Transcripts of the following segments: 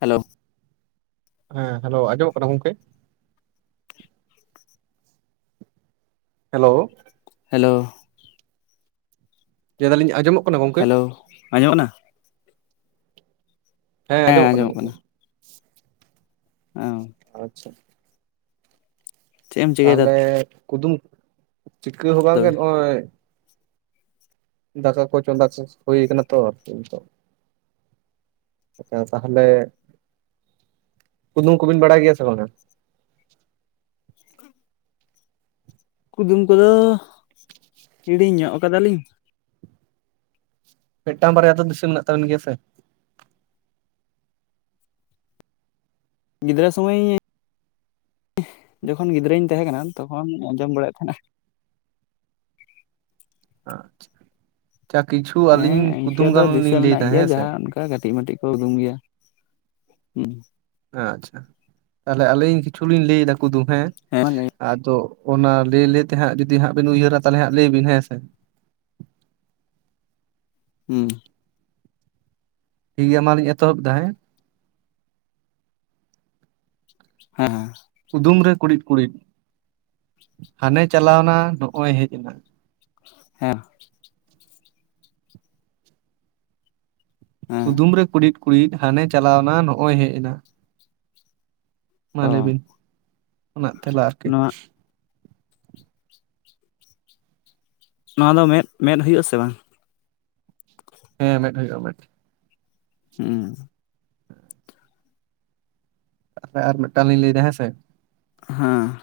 Hello ᱦᱮᱸ hello ᱟᱸᱡᱚᱢᱚᱜ ᱠᱟᱱᱟ ᱜᱚᱝᱠᱮ ᱦᱮᱞᱳ ᱦᱮᱞᱳ ᱞᱟᱹᱭ ᱫᱟᱞᱤᱧ ᱟᱡᱚᱢᱚᱜ ᱦᱮᱞᱳ᱾ ᱟᱸᱡᱚᱢᱚᱜ ᱠᱟᱱᱟ? ᱦᱮ ᱟᱸᱡᱚᱢᱚᱜ ᱠᱟᱱᱟ᱾ ᱚ᱾ ᱟᱪᱪᱷᱟ᱾ ᱪᱮᱫ ᱮᱢ ᱪᱤᱠᱟᱹᱭᱮᱫᱟ ᱛᱟᱦᱚᱞᱮ ᱠᱩᱫᱩᱢ ᱪᱤᱠᱟᱹ ᱦᱚᱸ ᱵᱟᱝ ᱜᱮ ᱛᱚᱵᱮ ᱱᱚᱜᱼᱚᱭ᱾ ᱫᱟᱠᱟ ᱠᱚ ᱪᱚᱸᱫᱟ ᱦᱩᱭ ᱠᱟᱱᱟ ᱛᱚ ᱱᱤᱛᱚᱜ᱾ ᱟᱫᱚ ᱛᱟᱦᱚᱞᱮ ᱠᱩᱫᱩᱢ ᱠᱚᱵᱤᱱ ᱵᱟᱲᱟᱭ ᱜᱮᱭᱟ ᱥᱮ ᱵᱟᱝᱼᱟ? ᱠᱩᱫᱩᱢ ᱠᱚᱫᱚ ᱦᱤᱲᱤᱧ ᱧᱚᱜ ᱟᱠᱟᱫᱟᱞᱤᱧ᱾ ᱢᱤᱫᱴᱟᱝ ᱵᱟᱨᱭᱟ ᱫᱚ ᱫᱤᱥᱟᱹ ᱢᱮᱱᱟᱜ ᱛᱟᱵᱚᱱ ᱜᱮᱭᱟ ᱥᱮ? ᱜᱤᱫᱽᱨᱟᱹ ᱥᱩᱢᱟᱹᱭ ᱡᱚᱠᱷᱚᱱ ᱜᱤᱫᱽᱨᱟᱹᱧ ᱛᱟᱦᱮ ᱠᱟᱱᱟ ᱛᱚᱠᱷᱚᱱ ᱟᱸᱡᱚᱢ ᱵᱟᱲᱟᱭᱮᱫ ᱛᱟᱦᱮᱱᱟ᱾ ᱟᱪᱪᱷᱟ ᱠᱤᱪᱷᱩ ᱦᱮᱸ ᱟᱹᱞᱤᱧ ᱤᱱᱠᱟᱹ ᱠᱩᱫᱩᱢ ᱫᱚ ᱜᱟᱱ ᱫᱤᱥᱟᱹ ᱞᱤᱧ ᱞᱟᱹᱭ ᱢᱮᱱᱟᱜ ᱫᱟ ᱜᱮᱭᱟ ᱦᱮᱸ ᱥᱮ? ᱡᱟᱦᱟᱸ ᱚᱱᱠᱟ ᱠᱟᱹᱴᱤᱡ ᱢᱟᱴᱤᱡ ᱠᱚ ᱩᱫᱩᱢ ᱜᱮ᱾ ᱦᱮᱸ ᱟᱪᱪᱷᱟ᱾ ᱛᱟᱦᱚᱞᱮ ᱟᱹᱞᱤᱧ ᱠᱤᱪᱷᱩᱞᱤᱧ ᱞᱟᱹᱭ ᱮᱫᱟ ᱠᱩᱫᱩᱢ ᱦᱮᱸ? ᱦᱮᱸ ᱢᱟ ᱞᱟᱹᱭ ᱟᱫᱚ ᱚᱱᱟ ᱞᱟᱹᱭ ᱞᱟᱹᱭ ᱛᱮᱦᱟᱸᱜ ᱡᱩᱫᱤ ᱦᱟᱸᱜ ᱵᱤᱱ ᱩᱭᱦᱟᱹᱨᱟ ᱛᱟᱦᱚᱞᱮ ᱦᱟᱸᱜ ᱞᱟᱹᱭ ᱵᱤᱱ ᱦᱮᱸ ᱥᱮ᱾ ᱦᱩᱸ᱾ ᱴᱷᱤᱠ ᱜᱮᱭᱟ ᱢᱟᱞᱤᱧ ᱮᱛᱚᱦᱚᱵ ᱫᱟ ᱦᱮᱸ? ᱦᱮᱸ ᱦᱮᱸ᱾ ᱠᱩᱫᱩᱢ ᱨᱮ ᱠᱩᱲᱤᱫ ᱠᱩᱲᱤᱫ ᱦᱟᱱᱮ ᱪᱟᱞᱟᱣ ᱮᱱᱟ ᱱᱚᱜᱚᱭ ᱦᱮᱡ ᱮᱱᱟ᱾ ᱦᱮᱸ᱾ ᱦᱮᱸ ᱠᱩᱫᱩᱢ ᱨᱮ ᱠᱩᱲᱤᱫ ᱠᱩᱲᱤᱫ ᱦᱟᱱᱮ ᱪᱟᱞᱟᱣ ᱮᱱᱟ ᱱᱚᱜᱚᱭ ᱦᱮᱡ ᱮᱱᱟ᱾ ᱢᱟ ᱚ ᱞᱟᱹᱭᱵᱤᱱ ᱚᱱᱟᱜ ᱛᱮᱞᱟ ᱟᱨᱠᱤ᱾ ᱱᱚᱣᱟ ᱱᱚᱣᱟ ᱫᱚ ᱢᱮᱫ, ᱢᱮᱫ ᱦᱩᱭᱩᱜᱼᱟ ᱥᱮ ᱵᱟᱝ? ᱦᱮᱸ ᱢᱮᱫ ᱦᱩᱭᱩᱜᱼᱟ ᱢᱮᱫ᱾ ᱦᱩᱸ᱾ ᱟᱨ ᱢᱤᱜᱴᱟᱝ ᱞᱤᱧ ᱞᱟᱹᱭᱮᱫᱟ ᱦᱮᱸᱥᱮ? ᱦᱮᱸ᱾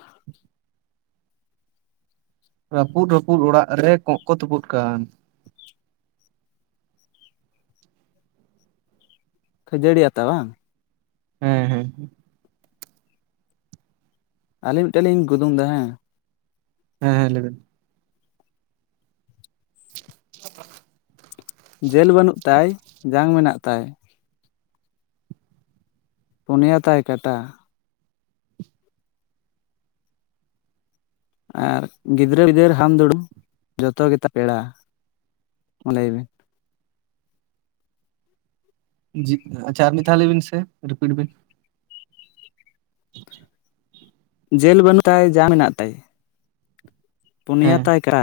ᱨᱟᱹᱯᱩᱫ ᱨᱟᱹᱯᱩᱫ ᱚᱲᱟᱜ ᱨᱮ ᱠᱚᱸᱜ ᱠᱚ ᱛᱩᱯᱩᱫ ᱠᱟᱱ᱾ ᱠᱷᱟᱹᱡᱟᱹᱲᱤ ᱟᱛᱟ ᱵᱟᱝ? ᱦᱮᱸ ᱦᱮᱸ᱾ ᱟᱹᱞᱤᱧ ᱢᱤᱜᱴᱟᱝ ᱞᱤᱧ ᱠᱩᱫᱩᱢ ᱫᱟ ᱦᱮᱸ? ᱦᱮᱸ ᱦᱮᱸ ᱞᱟᱹᱭᱵᱮᱱ᱾ [inaudible] ᱡᱮᱞ ᱵᱟᱹᱱᱩᱜ ᱛᱟᱭ, ᱡᱟᱝ ᱢᱮᱱᱟᱜ ᱛᱟᱭ, ᱯᱩᱱᱭᱟ ᱛᱟᱭ ᱠᱟᱴᱟ᱾ ᱟᱨ ᱜᱤᱫᱽᱨᱟᱹᱼ ᱯᱤᱫᱟᱹᱨ ᱦᱟᱢᱼᱫᱩᱲᱩᱢ ᱡᱚᱛᱚ ᱜᱮᱛᱟᱭ ᱯᱮᱲᱟ ᱢᱟ ᱞᱟᱹᱭ ᱢᱮ᱾ ᱟᱪᱪᱷᱟ ᱟᱨ ᱢᱤᱫ ᱫᱷᱟᱣ ᱞᱟᱹᱭᱵᱤᱱ ᱥᱮ ᱨᱤᱯᱤᱴ ᱵᱤᱱ᱾ ᱡᱮᱞ ᱵᱟᱹᱱᱩᱜ ᱛᱟᱭ ᱡᱟᱝ ᱢᱮᱱᱟᱜ ᱛᱟᱭ᱾ ᱯᱩᱱᱭᱟ ᱦᱮᱸ ᱛᱟᱭ ᱠᱟ᱾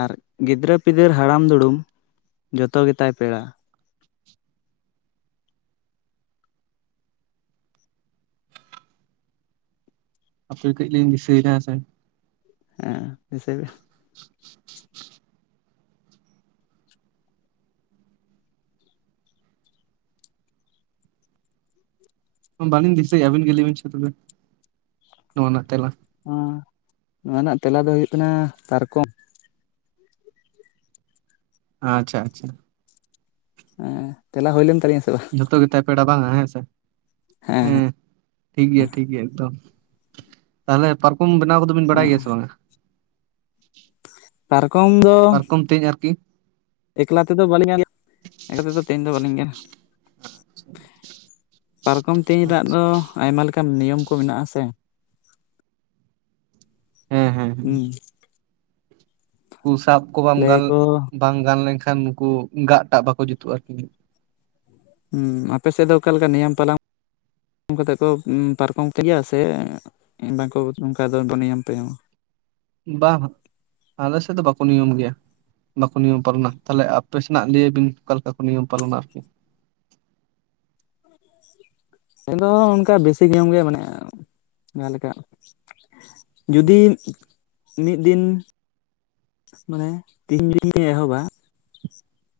ᱟᱨ ᱜᱤᱫᱽᱨᱟᱹ ᱯᱤᱫᱟᱹᱨ ᱦᱟᱲᱟᱢᱼ ᱫᱩᱲᱩᱢ ᱡᱚᱛᱚ ᱜᱮᱛᱟᱭ ᱯᱮᱲᱟ᱾ ᱦᱟᱯᱮ ᱠᱟᱹᱡᱞᱤᱧ ᱫᱤᱥᱟᱹᱭᱫᱟ ᱦᱮᱸᱥᱮ᱾ ᱦᱮᱸ ᱫᱤᱥᱟᱹᱭ ᱵᱤᱱ᱾ [inaudible] ᱵᱟᱹᱞᱤᱧ ᱫᱤᱥᱟᱹᱭᱮᱜᱼᱟ ᱟᱹᱵᱤᱱ ᱜᱮ ᱞᱟᱹᱭ ᱵᱤᱱ ᱥᱮ ᱱᱚᱣᱟᱱᱟᱜ ᱛᱮᱞᱟ᱾ ᱚᱸ ᱱᱚᱣᱟ ᱨᱮᱱᱟᱜ ᱛᱮᱞᱟ ᱫᱚ ᱦᱩᱭᱩᱜ ᱠᱟᱱᱟ ᱯᱟᱨᱠᱚᱢ᱾ ᱟᱪᱪᱷᱟ ᱟᱪᱪᱷᱟ᱾ ᱦᱮᱸ ᱛᱮᱞᱟ ᱦᱩᱭᱞᱮᱱ ᱛᱟᱞᱤᱧᱟ ᱥᱮ ᱵᱟᱝ? ᱡᱷᱚᱛᱚ ᱜᱮᱛᱟᱭ ᱯᱮᱲᱟ ᱵᱟᱝᱟ ᱦᱮᱸᱥᱮ ᱦᱮᱸ ᱴᱷᱤᱠ ᱜᱮᱭᱟ ᱴᱷᱤᱠ ᱜᱮᱭᱟ ᱮᱠᱫᱚᱢ᱾ ᱛᱟᱦᱚᱞᱮ ᱯᱟᱨᱠᱚᱢ ᱵᱮᱱᱟᱣ ᱠᱚᱫᱚ ᱵᱤᱱ ᱵᱟᱲᱟᱭ ᱜᱮᱭᱟ ᱥᱮ ᱵᱟᱝᱟ? ᱯᱟᱨᱠᱚᱢ ᱫᱚ ᱯᱟᱨᱠᱚᱢ ᱛᱮᱧ ᱟᱨᱠᱤ ᱮᱠᱞᱟ ᱛᱮᱫᱚ ᱵᱟᱹᱞᱤᱧ [inaudible] ᱮᱠᱞᱟ ᱛᱮᱫᱚ ᱛᱮᱦᱮᱧ ᱫᱚ ᱵᱟᱹᱞᱤᱧ [inaudible] ᱯᱟᱨᱠᱚᱢ ᱛᱮᱧ ᱨᱮᱱᱟᱜ ᱫᱚ ᱟᱭᱢᱟ ᱞᱮᱠᱟᱱ ᱱᱤᱭᱚᱢ ᱠᱚ ᱢᱮᱱᱟᱜᱼᱟ ᱥᱮ ᱦᱮᱸ ᱦᱮᱸ ᱦᱮᱸ ᱦᱩᱸ ᱩᱱᱠᱩ ᱥᱟᱵ ᱠᱚ ᱵᱟᱢ ᱜᱟᱱ ᱞᱟᱹᱭᱟᱠᱚ ᱵᱟᱝ ᱜᱟᱱ ᱞᱮᱱᱠᱷᱟᱱ ᱩᱱᱠᱩ ᱜᱟᱜᱴᱟᱜ ᱵᱟᱠᱚ ᱡᱩᱛᱩᱜᱼᱟ ᱟᱨᱠᱤ ᱦᱩᱸ ᱟᱯᱮᱥᱮᱫ ᱫᱚ ᱚᱠᱟᱞᱮᱠᱟ ᱱᱤᱭᱚᱢ ᱯᱟᱞᱟᱝ [inaudible] ᱯᱟᱨᱠᱚᱢ [inaudible] ᱥᱮ ᱵᱟᱝᱠᱚ ᱱᱚᱝᱠᱟ ᱫᱚ ᱵᱚᱱᱮ ᱧᱟᱢ [inaudible] ᱵᱟᱝ ᱟᱞᱮ ᱥᱮᱫ ᱫᱚ ᱵᱟᱠᱚ ᱱᱤᱭᱚᱢ ᱜᱮᱭᱟ ᱵᱟᱠᱚ ᱱᱤᱭᱚᱢ ᱯᱟᱞᱚᱱᱟ᱾ ᱛᱟᱦᱚᱞᱮ ᱟᱯᱮ ᱥᱮᱱᱟᱜ ᱞᱟᱹᱭ ᱵᱤᱱ ᱚᱠᱟ ᱞᱮᱠᱟ ᱠᱚ ᱱᱤᱭᱚᱢ ᱯᱟᱞᱚᱱᱟ ᱟᱨ ᱠᱤ ᱾ ᱟᱫᱚ ᱚᱱᱠᱟ [unintelligible] ᱵᱮᱥᱤ ᱜᱮᱭᱟᱢ ᱜᱮ, ᱢᱟᱱᱮ ᱡᱟᱦᱟᱸ ᱞᱮᱠᱟ ᱡᱩᱫᱤ ᱢᱤᱫ ᱫᱤᱱ ᱢᱟᱱᱮ ᱛᱤᱦᱤᱧ ᱜᱮ [unintelligible] ᱮᱦᱚᱵᱟ᱾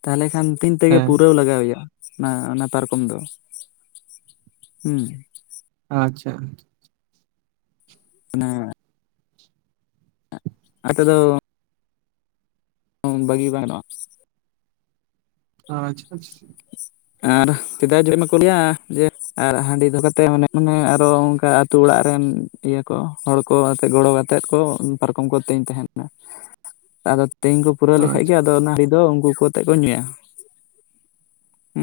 ᱛᱟᱦᱚᱞᱮ ᱠᱷᱟᱱ ᱛᱤᱱ ᱛᱮᱜᱮ ᱦᱮᱸ ᱯᱩᱨᱟᱹᱣ ᱞᱟᱜᱟᱣ ᱮᱭᱟ᱾ ᱚᱱᱟ ᱚᱱᱟ ᱯᱟᱨᱠᱚᱢ ᱫᱚ᱾ ᱦᱩᱸ ᱟᱪᱪᱷᱟ ᱾ ᱚᱱᱮ [inaudible] ᱫᱚ ᱵᱟᱜᱤ ᱵᱟᱝ ᱜᱟᱱᱚᱜᱼᱟ᱾ ᱟᱪᱪᱷᱟ ᱟᱪᱪᱷᱟ᱾ ᱟᱨ ᱥᱮᱫᱟᱭ ᱡᱩᱫᱤ [inaudible] ᱢᱟᱠᱚ ᱞᱟᱹᱭᱟ ᱡᱮ ᱟᱨ ᱦᱟᱺᱰᱤ ᱫᱚᱦᱚ ᱠᱟᱛᱮ ᱢᱟᱱᱮ ᱟᱨᱦᱚᱸ ᱚᱱᱠᱟ ᱟᱹᱛᱩ ᱚᱲᱟᱜ ᱨᱮᱱ ᱤᱭᱟᱹ ᱠᱚ ᱦᱚᱲ ᱠᱚ ᱟᱛᱮᱫ ᱠᱚ ᱜᱚᱲᱚ ᱟᱛᱮᱫ ᱠᱚ ᱯᱟᱨᱠᱚᱢ ᱠᱚᱱᱛᱤᱧ ᱛᱟᱦᱮᱱᱟ᱾ ᱟᱫᱚ ᱛᱮᱧ ᱠᱚ ᱯᱩᱨᱟᱹᱣ ᱞᱮᱠᱷᱟᱡ ᱟᱪᱪᱷᱟ ᱜᱮ᱾ ᱟᱫᱚ ᱚᱱᱟ ᱦᱟᱺᱰᱤ ᱫᱚ ᱩᱱᱠᱩ ᱠᱚ ᱟᱛᱮ ᱠᱚ ᱧᱩᱭᱟ᱾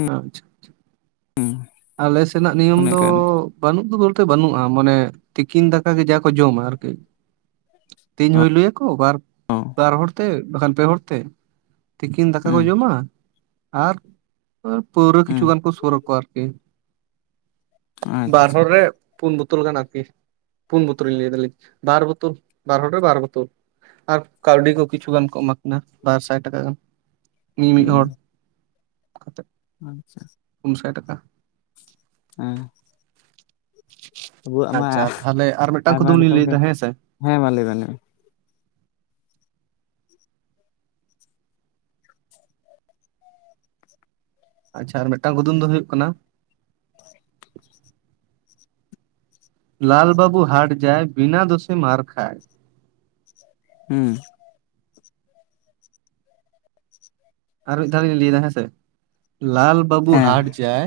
ᱟᱪᱪᱷᱟ ᱟᱞᱮ ᱥᱮᱱᱟᱜ ᱱᱤᱭᱚᱢ ᱫᱚ ᱚᱱᱮᱠᱟᱱ ᱵᱟᱹᱱᱩᱜ ᱫᱚ ᱵᱚᱞᱛᱮ ᱵᱟᱹᱱᱩᱜᱼᱟ᱾ ᱢᱟᱱᱮ ᱛᱤᱠᱤᱱ ᱫᱟᱠᱟ ᱜᱮ ᱡᱟ ᱠᱚ ᱡᱚᱢᱟ ᱟᱨ ᱠᱤ ᱾ ᱛᱮᱧ ᱦᱩᱭᱞᱩᱭᱟᱠᱚ ᱵᱟᱨ ᱚ [inaudible] ᱵᱟᱨ ᱦᱚᱲ ᱛᱮ ᱵᱟᱠᱷᱟᱱ ᱯᱮ ᱦᱚᱲ ᱛᱮ, ᱛᱤᱠᱤᱱ ᱫᱟᱠᱟ ᱠᱚ ᱦᱩᱸ ᱡᱚᱢ-ᱟ᱾ ᱟᱨ ᱯᱟᱹᱣᱨᱟᱹ ᱠᱤᱪᱷᱩ ᱦᱩᱸ ᱜᱟᱱ ᱠᱚ ᱥᱳᱨ ᱟᱠᱚᱣᱟ ᱟᱨ ᱠᱤ᱾ ᱟᱪᱪᱷᱟ ᱵᱟᱨ ᱟᱪᱪᱷᱟ ᱦᱚᱲ ᱨᱮ ᱯᱩᱱ ᱵᱳᱛᱚᱞ ᱜᱟᱱ ᱟᱨ ᱠᱤ ᱾ ᱯᱩᱱ ᱵᱳᱛᱚᱨ [unintelligible] ᱞᱤᱧ ᱞᱟᱹᱭ ᱫᱟᱞᱤᱧ, ᱵᱟᱨ ᱵᱳᱛᱚᱨ [unintelligible] ᱵᱟᱨ ᱦᱚᱲ ᱨᱮ ᱵᱟᱨ ᱵᱳᱛᱚᱨ᱾ [unintelligible] ᱟᱨ ᱠᱟᱹᱣᱰᱤ ᱠᱚ ᱠᱤᱪᱷᱩ ᱜᱟᱱ ᱠᱚ ᱮᱢᱟ ᱠᱤᱱᱟ᱾ ᱵᱟᱨ ᱥᱟᱭ ᱴᱟᱠᱟ ᱜᱟᱱ᱾ ᱢᱤ ᱢᱤᱫ ᱦᱚᱲ, ᱦᱩᱸ ᱠᱟᱛᱮ ᱟᱪᱪᱷᱟ ᱯᱩᱱ ᱥᱟᱭ ᱴᱟᱠᱟ ᱾ ᱦᱮᱸ ᱟᱵᱩᱣᱟᱜ ᱢᱟ ᱟᱪᱪᱷᱟ ᱛᱟᱦᱚᱞᱮ ᱟᱨ ᱢᱤᱫᱴᱟᱝ ᱟᱭᱢᱟ ᱠᱩᱫᱩᱢ ᱞᱤᱧ ᱨᱚᱠᱚᱢ ᱞᱟᱹᱭ ᱜᱮ, ᱮᱫᱟ ᱦᱮᱸ ᱥᱮ ᱦᱮᱸ ᱢᱟ ᱞᱟᱹᱭ ᱢᱮ ᱞᱟᱹᱭ ᱢᱮ ᱾ ᱟᱪᱪᱷᱟ ᱟᱨ ᱢᱤᱫᱴᱟᱝ ᱠᱩᱫᱩᱢ ᱫᱚ ᱦᱩᱭᱩᱜ ᱠᱟᱱᱟ ᱾ ᱞᱟᱞ ᱵᱟᱹᱵᱩ ᱦᱟᱴ ᱡᱟᱭ, ᱵᱤᱱᱟ ᱫᱳᱥᱮ ᱢᱟᱨ ᱠᱷᱟᱭ᱾ ᱦᱩᱸ ᱟᱨ ᱢᱤᱫ ᱫᱷᱟᱣ ᱞᱤᱧ ᱞᱟᱹᱭ ᱫᱟ ᱦᱮᱸ ᱥᱮ, ᱞᱟᱞ ᱵᱟᱹᱵᱩ ᱦᱮᱸ ᱦᱟᱴ ᱡᱟᱭ,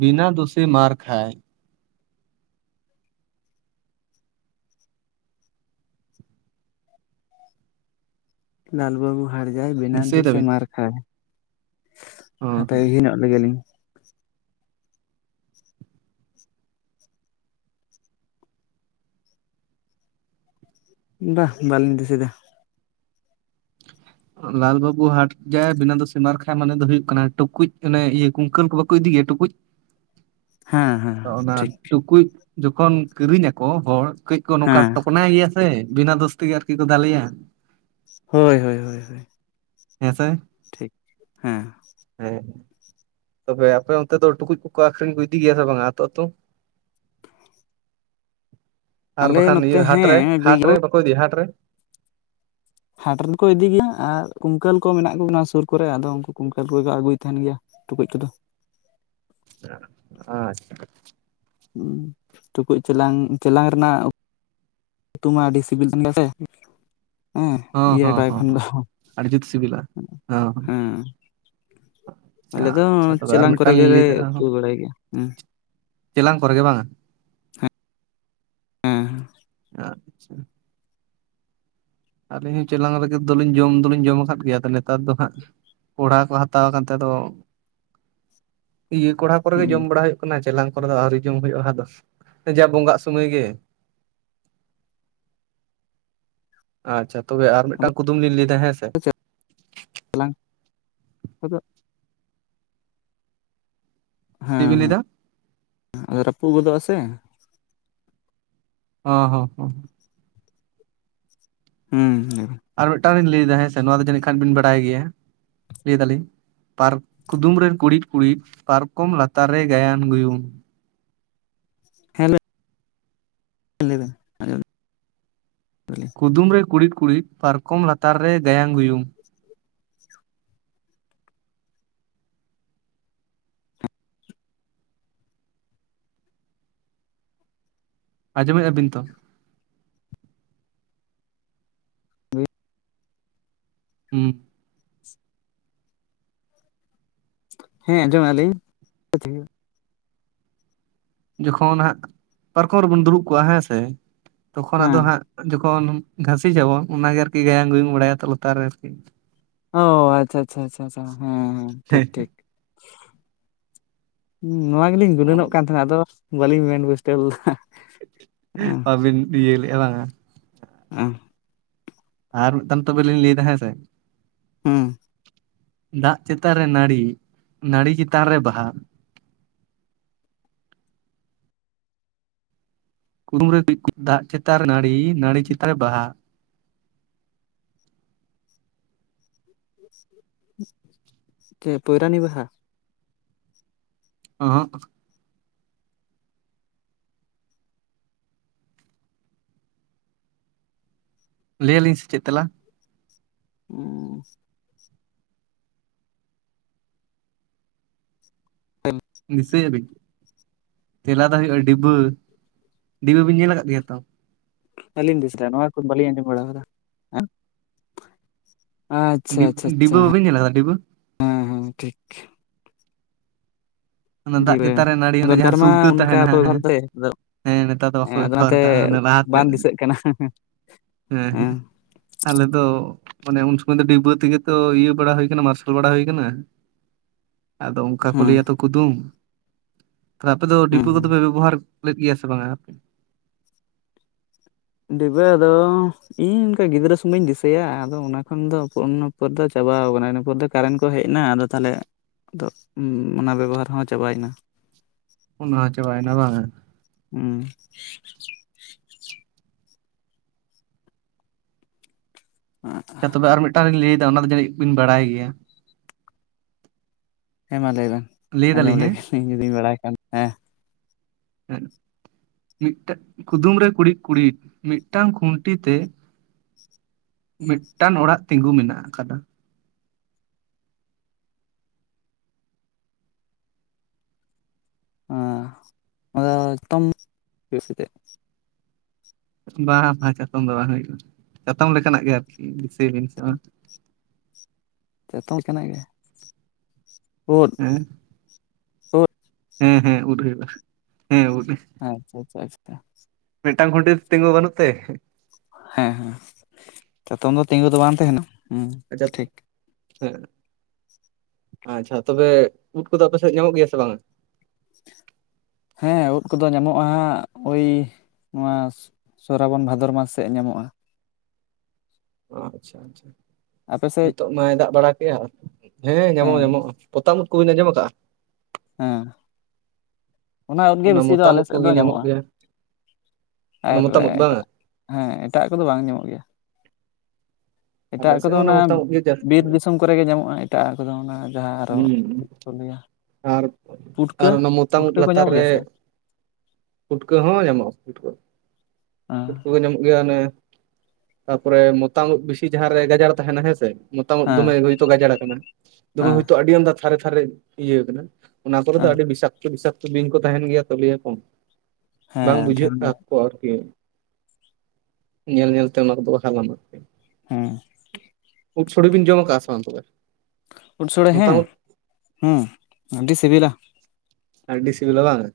ᱵᱤᱱᱟ ᱫᱳᱥᱮ ᱢᱟᱨ ᱠᱷᱟᱭ᱾ ᱞᱟᱞ ᱵᱟᱹᱵᱩ ᱦᱟᱴ ᱡᱟᱭ ᱵᱤᱱᱟ ᱫᱤᱥᱟᱹᱭ ᱫᱳᱥᱮ ᱫᱟᱵᱤᱱ ᱢᱟᱨ ᱠᱷᱟᱭ ᱾ ᱦᱚᱸ ᱦᱟᱯᱮ ᱦᱚᱜ [inaudible] ᱞᱟᱹᱭ ᱞᱮᱜᱮ ᱞᱤᱧ᱾ ᱵᱟ ᱵᱟᱞᱤᱧ ᱫᱤᱥᱟᱹᱭ ᱫᱟ ᱾ ᱞᱟᱞ ᱵᱟᱹᱵᱩ ᱦᱟᱴ ᱡᱟᱭ, ᱵᱤᱱᱟ ᱫᱳᱥᱮ ᱢᱟᱨ ᱠᱷᱟᱭ ᱾ ᱢᱟᱱᱮ ᱫᱚ ᱦᱩᱭᱩᱜ ᱠᱟᱱᱟ ᱴᱩᱠᱩᱡ ᱚᱱᱮ ᱤᱭᱟᱹ ᱠᱩᱝᱠᱟᱹ ᱠᱚ ᱵᱟᱠᱚ ᱴᱩᱠᱩ ᱠᱚ ᱤᱫᱤ ᱜᱮᱭᱟ ᱴᱩᱠᱩᱡ᱾ ᱦᱮᱸ ᱦᱮᱸ ᱟᱫᱚ ᱚᱱᱟ ᱴᱷᱤᱠ ᱴᱩᱠᱩᱡ ᱡᱚᱠᱷᱚᱱ ᱠᱤᱨᱤᱧ ᱟᱠᱚ ᱦᱚᱲ, ᱠᱟᱹᱡ ᱠᱚ ᱱᱚᱝᱠᱟ ᱠᱚ ᱦᱮᱸ ᱴᱚᱠᱱᱟᱭ ᱜᱮᱭᱟ ᱥᱮ ᱵᱤᱱᱟ ᱫᱳᱥ ᱛᱮᱜᱮ ᱟᱨ ᱠᱤ ᱠᱚ ᱫᱟᱞᱮᱭᱟ᱾ ᱦᱳᱭ ᱦᱳᱭ ᱦᱳᱭ᱾ ᱦᱮᱸ ᱥᱮ, ᱴᱷᱤᱠ, ᱦᱮᱸ ᱾ ᱦᱮᱸ ᱛᱚᱵᱮ ᱟᱯᱮ ᱚᱱᱛᱮ ᱫᱚ ᱴᱩᱠᱩᱡ ᱠᱚᱠᱚ ᱟᱠᱷᱨᱤᱧ ᱠᱚ ᱤᱫᱤ ᱜᱮᱭᱟ ᱥᱮ ᱵᱟᱝ ᱟ ᱟᱛᱳ ᱟᱛᱳ? ᱟᱞᱮ ᱱᱚᱛᱮ ᱦᱮᱸ [inaudible] ᱠᱚ ᱤᱫᱤᱭᱟ ᱦᱟᱴᱨᱮ, ᱦᱟᱴ ᱨᱮᱫᱚ ᱠᱚ ᱤᱫᱤ ᱜᱮᱭᱟ᱾ ᱟᱨ ᱠᱩᱝᱠᱟᱹᱞ ᱠᱚ ᱢᱮᱱᱟᱜ ᱠᱚ ᱜᱮᱭᱟ ᱥᱩᱨ ᱠᱚᱨᱮ, ᱟᱫᱚ ᱩᱱᱠᱩ ᱠᱩᱝᱠᱟᱹᱞ ᱠᱚᱜᱮ ᱠᱚ ᱟᱹᱜᱩᱭ ᱛᱟᱦᱮᱱ ᱜᱮᱭᱟ᱾ ᱴᱩᱠᱩᱡ ᱠᱚᱫᱚ [unintelligible] ᱴᱩᱠᱩᱡ ᱪᱮᱞᱟᱝ ᱪᱮᱞᱟᱝ ᱨᱮᱱᱟᱜ ᱩᱛᱩ ᱢᱟ ᱟᱹᱰᱤ ᱥᱤᱵᱤᱞ ᱠᱟᱱ ᱜᱮᱭᱟ ᱥᱮ [unintelligible] ᱦᱮᱸ ᱦᱚᱸ ᱤᱭᱟᱹ ᱦᱚᱸ ᱯᱨᱟᱭ ᱠᱷᱚᱱ ᱫᱚ ᱦᱚᱸ ᱟᱹᱰᱤ ᱡᱩᱛ ᱥᱤᱵᱤᱞᱟ ᱦᱚᱸ ᱦᱮᱸ ᱟᱞᱮ ᱫᱚ ᱟᱪᱪᱷᱟ ᱟᱪᱪᱷᱟ ᱛᱚᱵᱮ ᱟᱨ ᱪᱮᱞᱟᱝ ᱠᱚᱨᱮ ᱢᱤᱫᱴᱟᱝ ᱞᱤᱧ ᱜᱮᱞᱮ ᱞᱟᱹᱭ ᱩᱛᱩ ᱮᱫᱟ ᱵᱟᱲᱟᱭ ᱜᱮᱭᱟ ᱦᱩᱸ‌᱾ ᱪᱮᱞᱟᱝ ᱠᱚᱨᱮ ᱜᱮ ᱵᱟᱝ-ᱟ? ᱦᱮᱸᱜ ᱮᱸ ᱟᱪᱪᱷᱟ ᱟᱹᱞᱤᱧ ᱪᱮᱞᱟᱝ ᱨᱮᱜᱮ ᱫᱚᱞᱤᱧ ᱡᱚᱢ ᱫᱚᱞᱤᱧ ᱡᱚᱢ ᱟᱠᱟᱫ ᱜᱮᱭᱟ᱾ ᱱᱮᱛᱟᱨ ᱫᱚ ᱦᱟᱸᱜ ᱠᱚᱲᱦᱟ ᱠᱚ ᱦᱟᱛᱟᱣ ᱠᱟᱛᱮ ᱫᱚ ᱤᱭᱟᱹ ᱠᱚᱲᱦᱟ ᱠᱚᱨᱮ ᱜᱮ ᱦᱮᱸ ᱡᱚᱢ ᱵᱟᱲᱟ ᱦᱩᱭᱩᱜ ᱠᱟᱱᱟ᱾ ᱪᱮᱞᱟᱝ ᱠᱚᱨᱮ ᱫᱚ ᱟᱹᱣᱨᱤ ᱡᱚᱢ ᱦᱩᱭᱩᱜᱼᱟ ᱦᱟᱫᱚ ᱡᱟ ᱵᱚᱸᱜᱟᱟᱜ ᱥᱩᱢᱟᱹᱭ ᱜᱮ᱾ ᱟᱪᱪᱷᱟ ᱛᱚᱵᱮ ᱟᱨ ᱟᱫᱚ ᱢᱤᱫᱴᱟᱝ ᱠᱩᱫᱩᱢ ᱞᱤᱧ ᱞᱟᱹᱭ ᱫᱟ ᱦᱮᱸ ᱥᱮ ᱾ ᱞᱟᱝ [unintelligible] ᱟᱫᱚ ᱪᱮᱫ ᱵᱤᱱ ᱞᱟᱹᱭᱮᱫᱟ? ᱟ ᱨᱟᱹᱯᱩᱜ ᱜᱚᱫᱚᱜᱼᱟ ᱥᱮ ᱾ ᱦᱚᱸ ᱦᱚᱸᱦᱚᱸ ᱦᱩᱸ ᱟᱨ ᱢᱤᱫᱴᱟᱝ ᱞᱤᱧ ᱞᱟᱹᱭ ᱫᱟ ᱦᱮᱸ ᱥᱮ ᱱᱚᱣᱟ ᱫᱚ ᱡᱟᱹᱱᱤᱡ ᱠᱷᱟᱱ ᱵᱤᱱ ᱵᱟᱰᱟᱭ ᱜᱮᱭᱟ᱾ ᱞᱟᱹᱭ ᱫᱟᱞᱤᱧ ᱯᱟᱨ ᱠᱩᱫᱩᱢ ᱨᱮ ᱠᱩᱲᱤᱫ ᱠᱩᱲᱤᱫ ᱯᱟᱨᱠᱚᱢ ᱞᱟᱛᱟᱨ ᱨᱮ ᱜᱟᱭᱟᱝ ᱜᱩᱭᱩᱝ᱾ ᱦᱮᱞᱳ ᱞᱟᱹᱭ ᱵᱮᱱ ᱟᱸᱡᱚᱢ ᱫᱟᱞᱤᱧ ᱠᱩᱫᱩᱢ ᱨᱮ ᱠᱩᱲᱤᱫ ᱠᱩᱲᱤᱫ ᱯᱟᱨᱠᱚᱢ ᱞᱟᱛᱟᱨ ᱨᱮ ᱜᱟᱭᱟᱝ ᱜᱩᱭᱩᱝ᱾ ᱟᱸᱡᱚᱢᱮᱫᱼᱟᱵᱤᱱ ᱛᱚ? ᱦᱳᱭ ᱦᱩᱸ [inaudible] ᱦᱮᱸ ᱟᱸᱡᱚᱢᱮᱫ ᱟᱞᱤᱧ [unintelligible] ᱡᱚᱠᱷᱚᱱ ᱦᱟᱸᱜ ᱯᱟᱨᱠᱚᱢ ᱨᱮᱵᱚᱱ ᱫᱩᱲᱩᱵ ᱠᱚᱜᱼᱟ ᱦᱮᱸ ᱥᱮ, ᱛᱚᱠᱷᱚᱱ ᱟᱫᱚ ᱦᱮᱸ ᱦᱟᱸᱜ ᱡᱚᱠᱷᱚᱱ ᱜᱷᱟᱥᱤᱡ ᱟᱵᱚᱱ ᱚᱱᱟᱜᱮ ᱟᱨᱠᱤ ᱜᱟᱭᱟᱝ ᱜᱩᱭᱩᱝ ᱵᱟᱲᱟᱭᱟ ᱛᱚ ᱞᱟᱛᱟᱨ ᱨᱮ ᱟᱨᱠᱤ᱾ ᱚ ᱟᱪᱪᱷᱟ ᱟᱪᱪᱷᱟ ᱟᱪᱪᱷᱟ ᱟᱪᱪᱷᱟ ᱦᱮᱸ ᱦᱮᱸ ᱴᱷᱤᱠ ᱴᱷᱤᱠ᱾ ᱱᱚᱣᱟ ᱜᱮᱞᱤᱧ ᱜᱩᱱᱟᱹᱱᱚᱜ ᱠᱟᱱ ᱛᱟᱦᱮᱱᱟ ᱟᱫᱚ ᱵᱟᱹᱞᱤᱧ ᱢᱮᱱ ᱯᱩᱥᱴᱟᱹᱣ ᱠᱟᱜ-ᱦᱟ ᱾ ᱟᱵᱤᱱ ᱤᱭᱟᱹ ᱞᱮᱜ-ᱟ ᱵᱟᱝ-ᱟ ᱟᱦ ᱟᱨ ᱢᱤᱫᱴᱟᱱ ᱛᱚᱵᱮ ᱞᱤᱧ ᱞᱟᱹᱭ ᱮᱫᱟ ᱦᱮᱸ ᱥᱮ᱾ ᱦᱩᱸ ᱫᱟᱜ ᱪᱮᱛᱟᱱ ᱨᱮ ᱱᱟᱹᱲᱤ, ᱱᱟᱹᱲᱤ ᱪᱮᱛᱟᱱ ᱨᱮ ᱵᱟᱦᱟ ᱾ ᱠᱩᱫᱩᱢ ᱨᱮ ᱠᱩᱲᱤᱫ ᱠᱩᱲᱤᱫ ᱫᱟᱜ ᱪᱮᱛᱟᱱ ᱨᱮ ᱱᱟᱹᱲᱤ, ᱱᱟᱹᱲᱤ ᱪᱮᱛᱟᱱ ᱨᱮ ᱵᱟᱦᱟ᱾ ᱪᱮᱫ ᱯᱚᱭᱨᱟᱱᱤ ᱵᱟᱦᱟ? ᱚᱸᱦᱚᱜ ᱞᱟᱹᱭ ᱟᱞᱤᱧ ᱥᱮ ᱪᱮᱫ ᱛᱮᱞᱟ? ᱚ [inaudible] ᱛ [inaudible] ᱫᱤᱥᱟᱹᱭᱮᱫᱟ ᱵᱤᱱ ᱛᱮᱞᱟ ᱫᱚ ᱦᱩᱭᱩᱜᱼᱟ ᱰᱤᱵᱟᱹ, ᱰᱤᱵᱟᱹ ᱵᱤᱱ ᱧᱮᱞ ᱟᱠᱟᱫ ᱜᱮᱭᱟ ᱛᱚ᱾ ᱟᱞᱤᱧ ᱛᱤᱥᱫᱚ ᱱᱚᱣᱟ ᱠᱚ ᱵᱟᱞᱤᱧ ᱟᱡᱚᱢ ᱵᱟᱲᱟ ᱠᱟᱫᱟ ᱾ [unintelligible] ᱟᱪᱪᱷᱟ ᱰᱤᱵ ᱟᱪᱪᱷᱟ ᱟᱪᱪᱷᱟ ᱰᱤᱵᱟᱹ ᱵᱟᱹᱵᱤᱱ ᱧᱮᱞ ᱟᱠᱟᱫᱟ ᱰᱤᱵᱟᱹ ᱦᱮᱸ ᱦᱮᱸ ᱴᱷᱤᱠ ᱾ ᱚᱱᱟ ᱡᱤ ᱫᱟᱜ ᱪᱮᱛᱟᱱ ᱨᱮ ᱱᱟᱹᱲᱤ, ᱟᱫᱚ ᱚᱱᱟ ᱱᱮᱛᱟᱨ ᱡᱟᱦᱟᱸ ᱢᱟ ᱥᱩᱞᱛᱟᱹ ᱛᱟᱦᱮᱱᱟ ᱚᱱᱠᱟ ᱠᱚ ᱦᱮᱸ ᱵᱮᱵᱚᱦᱟᱨ ᱦᱮᱸ ᱫᱟ ᱟᱫᱚ ᱾ ᱦᱮᱸ ᱱᱮᱛᱟᱨ ᱫᱚ ᱵᱟᱠᱚ ᱟᱫᱚ ᱵᱮᱵᱷᱟᱨ ᱚᱱᱟᱛᱮ ᱫᱟ ᱞᱟᱦᱟᱛᱮ ᱵᱟᱝ ᱫᱤᱥᱟᱹᱜ ᱠᱟᱱᱟ ᱦᱮᱸ ᱟᱞᱮ ᱫᱚ ᱢᱟᱱᱮ ᱩᱱ ᱥᱚᱢᱚᱭ ᱫᱚ ᱰᱤᱵᱟᱹ ᱛᱮᱜᱮ ᱛᱚ ᱤᱭᱟᱹ ᱵᱟᱲᱟ ᱦᱩᱭ ᱠᱟᱱᱟ ᱢᱟᱨᱥᱟᱞ ᱵᱟᱲᱟ ᱦᱩᱭᱩ ᱠᱟᱱᱟ ᱾ [inaudible] ᱟᱫᱚ ᱚᱱᱠᱟ ᱠᱚ ᱦᱩᱸ ᱞᱟᱹᱭᱟ ᱛᱚ ᱠᱩᱫᱩᱢ, ᱛᱟᱦᱮ ᱟᱯᱮ ᱫᱚ ᱰᱤᱵᱟᱹ ᱦᱩᱸ ᱠᱚᱫᱚ ᱯᱮ ᱵᱮᱵᱚᱦᱟᱨ ᱯᱟᱹᱞᱟᱹᱜ ᱜᱮᱭᱟ ᱥᱮ ᱵᱟᱝ᱾ ᱰᱤᱵᱟᱹ ᱫᱚ᱾ ᱤᱧ ᱚᱱᱠᱟ ᱜᱤᱫᱽᱨᱟᱹ ᱥᱚᱢᱚᱭᱟ ᱫᱤᱥᱟᱹᱭᱟ ᱟᱫᱚ ᱚᱱᱟ ᱠᱷᱚᱱ ᱫᱚ ᱯᱚᱨ ᱫᱚ ᱪᱟᱵᱟᱣ ᱟᱠᱟᱱᱟ ᱤᱱᱟᱹ ᱯᱚᱨ ᱫᱚ ᱠᱟᱨᱮᱱᱴ ᱠᱚ ᱦᱮᱡ ᱮᱱᱟ ᱟᱫᱚ ᱛᱟᱦᱚᱞᱮ ᱟ ᱚᱱᱟ ᱵᱮᱵᱚᱦᱟᱨ ᱦᱚᱸ ᱪᱟᱵᱟᱭᱮᱱᱟ᱾ ᱦ ᱚᱱᱟ ᱪᱟᱵᱟᱭᱮᱱᱟ ᱵᱟᱝ? ᱦᱩᱸ᱾ ᱛᱚᱵᱮ ᱟᱨ ᱢᱤᱫᱴᱟᱝᱤᱧ ᱞᱟᱹᱭᱮᱫᱟ ᱚᱱᱟ ᱫᱚ ᱡᱤᱡ ᱵᱤᱱ ᱵᱟᱲᱟᱭ ᱜᱮᱭᱟ᱾ ᱦᱮᱸ ᱢᱟ ᱞᱟᱹᱭᱵᱱ ᱞᱟᱹᱭ ᱟᱸᱡᱚᱢ ᱫᱟᱞᱤᱧ ᱞᱮ ᱦᱮᱸ ᱤᱧ ᱡᱩᱫᱤᱧ ᱵᱟᱲᱟᱭ ᱠᱷᱟᱱ ᱦᱮᱸ᱾ ᱦᱮ ᱢᱤᱫᱴᱟᱝ ᱠᱩᱫᱩᱢ ᱨᱮ ᱠᱩᱲᱤᱫ ᱠᱩᱲᱤᱫ ᱢᱤᱫᱴᱟᱝ ᱠᱷᱩᱱᱴᱤ ᱛᱮ ᱢᱤᱫᱴᱟᱝ ᱚᱲᱟᱜ ᱛᱤᱸᱜᱩ ᱢᱮᱱᱟᱜ ᱟᱠᱟᱫᱟ᱾ ᱛᱢᱥ ᱛᱮ [inaudible] ᱵᱟᱝ ᱵᱟᱝ ᱪᱟᱛᱚᱢ ᱫᱚ ᱵᱟᱝ ᱦᱩᱭᱩᱜᱼᱟ ᱪᱟᱛᱚᱢ ᱞᱮᱠᱟᱱᱟᱜ ᱜᱮ ᱟᱨᱠᱤ ᱫᱤᱥᱟᱹᱭ ᱵᱤᱱ ᱥᱮ ᱵᱟᱝ᱾ ᱡᱚᱛᱚ ᱠᱟᱱᱟ ᱜᱮ ᱴ [inaudible] ᱦᱮᱸ ᱦᱮᱸ ᱦᱮᱸ ᱩᱰᱟᱹᱭ ᱦᱮᱸ ᱩᱰ᱾ ᱟᱪᱪᱷᱟ ᱟᱪᱷᱟ ᱟᱪᱷᱟ᱾ ᱢᱤᱫᱴᱟᱝ ᱠᱷᱩᱱᱴᱤ ᱛᱤᱸᱜᱩ ᱵᱟᱹᱱᱩᱜ ᱛᱮ? ᱦᱮᱸ ᱦᱮᱸ ᱪᱟᱛᱚᱢ ᱫᱚ ᱛᱤᱸᱜᱩ ᱫᱚ ᱵᱟᱝ ᱛᱟᱦᱮᱱᱟ᱾ ᱦᱩᱸ ᱟᱡᱟᱜ ᱴᱷᱤᱠ ᱦᱮᱸ ᱟᱪᱪᱷᱟ ᱛᱚᱵᱮ ᱩᱫ ᱠᱚᱫᱚ ᱟᱯᱮ ᱥᱮᱫ ᱧᱟᱢᱚᱜ ᱜᱮᱭᱟ ᱥᱮ ᱵᱟᱝᱟ? ᱦᱮᱸ ᱩᱫ ᱠᱚᱫᱚ ᱧᱟᱢᱚᱜᱼᱟ ᱦᱜ ᱳᱭ ᱱᱚᱣᱟ ᱥᱨᱟᱵᱚᱱ ᱵᱷᱟᱫᱚᱨ ᱢᱟᱥ ᱥᱮᱫ ᱧᱟᱢᱚᱜᱼᱟ᱾ ᱟᱪᱪᱷᱟ ᱟᱪᱪᱷᱟ ᱟᱯᱮ ᱥᱮᱫ ᱱᱤᱛᱚᱜ ᱢᱟᱭ ᱫᱟᱜ ᱵᱟᱲᱟ ᱠᱮᱜᱼᱟ ᱦᱮᱸ ᱧᱟᱢᱚᱜ ᱧᱟᱢᱚᱜᱼᱟ᱾ ᱯᱚᱛᱟᱢ ᱩᱫ ᱠᱚᱵᱤᱱ ᱟᱸᱡᱚᱢ ᱟᱠᱟᱫᱼᱟ? ᱦᱮᱸ᱾ ᱚᱱᱟ ᱩᱫ ᱜᱮ ᱵᱮᱥᱤ ᱫᱚ ᱢᱚᱛᱟᱢ ᱟᱞᱮ ᱩᱫ ᱥᱮᱫ ᱫᱚ ᱠᱚᱜᱮ ᱧᱟᱢᱚᱜ ᱧᱟᱢᱚᱜᱼᱟ ᱜᱮᱭᱟ ᱚᱱᱟ ᱟᱨ ᱢᱚᱛᱟᱢ ᱩᱫ ᱮᱴᱟᱜ ᱵᱟᱝᱟ ᱦᱮᱸ ᱮᱴᱟᱜᱟᱜ ᱠᱚᱫᱚ ᱵᱟᱝ ᱧᱟᱢᱚᱜ ᱜᱮᱭᱟ ᱟᱞᱮ ᱮᱴᱟᱜᱟᱜ ᱥᱮᱫ ᱠᱚᱫᱚ ᱦᱚᱸ ᱚᱱᱟ ᱢᱚᱛᱟᱢ ᱩᱫ ᱜᱮ ᱡᱟᱹᱥᱛᱤ ᱵᱤᱨ ᱫᱤᱥᱚᱢ ᱠᱚ ᱠᱚᱨᱮᱜ ᱜᱮ ᱧᱟᱢᱚᱜᱼᱟ ᱮᱴᱟᱜ ᱠᱚᱫᱚ ᱚᱱᱟ ᱡᱟᱦᱟᱸ ᱟᱨᱚ ᱦᱩᱸ ᱪᱮᱫ ᱠᱚ ᱞᱟᱹᱭᱟ ᱯᱩᱴᱠᱟᱹ᱾ ᱯᱚᱛᱟᱢ ᱩᱫ ᱯᱩᱴᱠᱟᱹ ᱠᱚ ᱞᱟᱛᱟᱨ ᱧᱟᱢᱚᱜ ᱜᱮᱭᱟ ᱨᱮ ᱥᱮ ᱯᱩᱴᱠᱟᱹ ᱦᱚᱸ ᱧᱟᱢᱚᱜᱼᱟ ᱯᱩᱴᱠᱟᱹ᱾ ᱦᱮᱸ ᱯᱩᱴᱠᱟᱹ ᱠᱚᱜᱮ ᱧᱟᱢᱚᱜ ᱜᱮᱭᱟ ᱚᱱᱮ ᱛᱟᱯᱚᱨᱮ ᱢᱚᱛᱟᱢ ᱩᱫ ᱵᱤᱥᱤ ᱡᱟᱦᱟᱸᱨᱮ ᱜᱟᱡᱟᱲ ᱛᱟᱦᱮᱱᱟ ᱦᱮᱸᱥᱮ ᱢᱚᱛᱟᱢ ᱦᱮᱸ ᱫᱚᱢᱮ ᱦᱭᱛᱳ ᱜᱟᱡᱟᱲ ᱠᱟᱱᱟ ᱫᱚᱢᱮ ᱦᱮᱸ ᱦᱚᱭᱛᱳ ᱟᱹᱰᱤ ᱟᱢᱫᱟ ᱛᱷᱟᱨᱮ ᱛᱷᱟᱨᱮ ᱤᱭᱟᱹ ᱠᱟᱱᱟ᱾ ᱚᱱᱟ ᱠᱚᱨᱮ ᱫᱚ ᱦᱮᱸ ᱟᱹᱰᱤ ᱵᱤᱥᱟᱠᱛᱚ ᱵᱤᱥᱟᱠᱛᱚ ᱵᱤᱧ ᱠᱚ ᱛᱟᱦᱮᱱ ᱜᱮᱭᱟ ᱛᱚ ᱞᱟᱹᱭ ᱟᱠᱚ ᱵᱟᱝ ᱦᱮᱸ ᱵᱩᱡᱷᱟᱹᱜᱼᱟ᱾ ᱫᱷᱟᱹᱨᱤᱭᱟᱹ ᱟᱨ ᱤᱧ ᱧᱮᱞ ᱧᱮᱞ ᱛᱮ ᱚᱱᱟ ᱠᱚᱫᱚ ᱠᱚ ᱦᱟᱞᱟᱝᱼᱟ᱾ ᱦᱮᱸ᱾ ᱩᱫ ᱥᱚᱲᱮ ᱵᱤᱱ ᱡᱚᱢ ᱟᱠᱟᱫᱼᱟ ᱥᱮ ᱵᱟᱝ ᱛᱚᱵᱮ᱾ ᱩᱫ ᱥᱚᱲᱮ ᱦᱮᱸ ᱢᱚᱛᱟᱢ ᱩᱫ ᱦᱮᱸ ᱟᱹᱰᱤ ᱥᱤᱵᱤᱞᱟ᱾ ᱟᱹᱰᱤ ᱥᱤᱵᱤᱞᱟ ᱵᱟᱝ᱾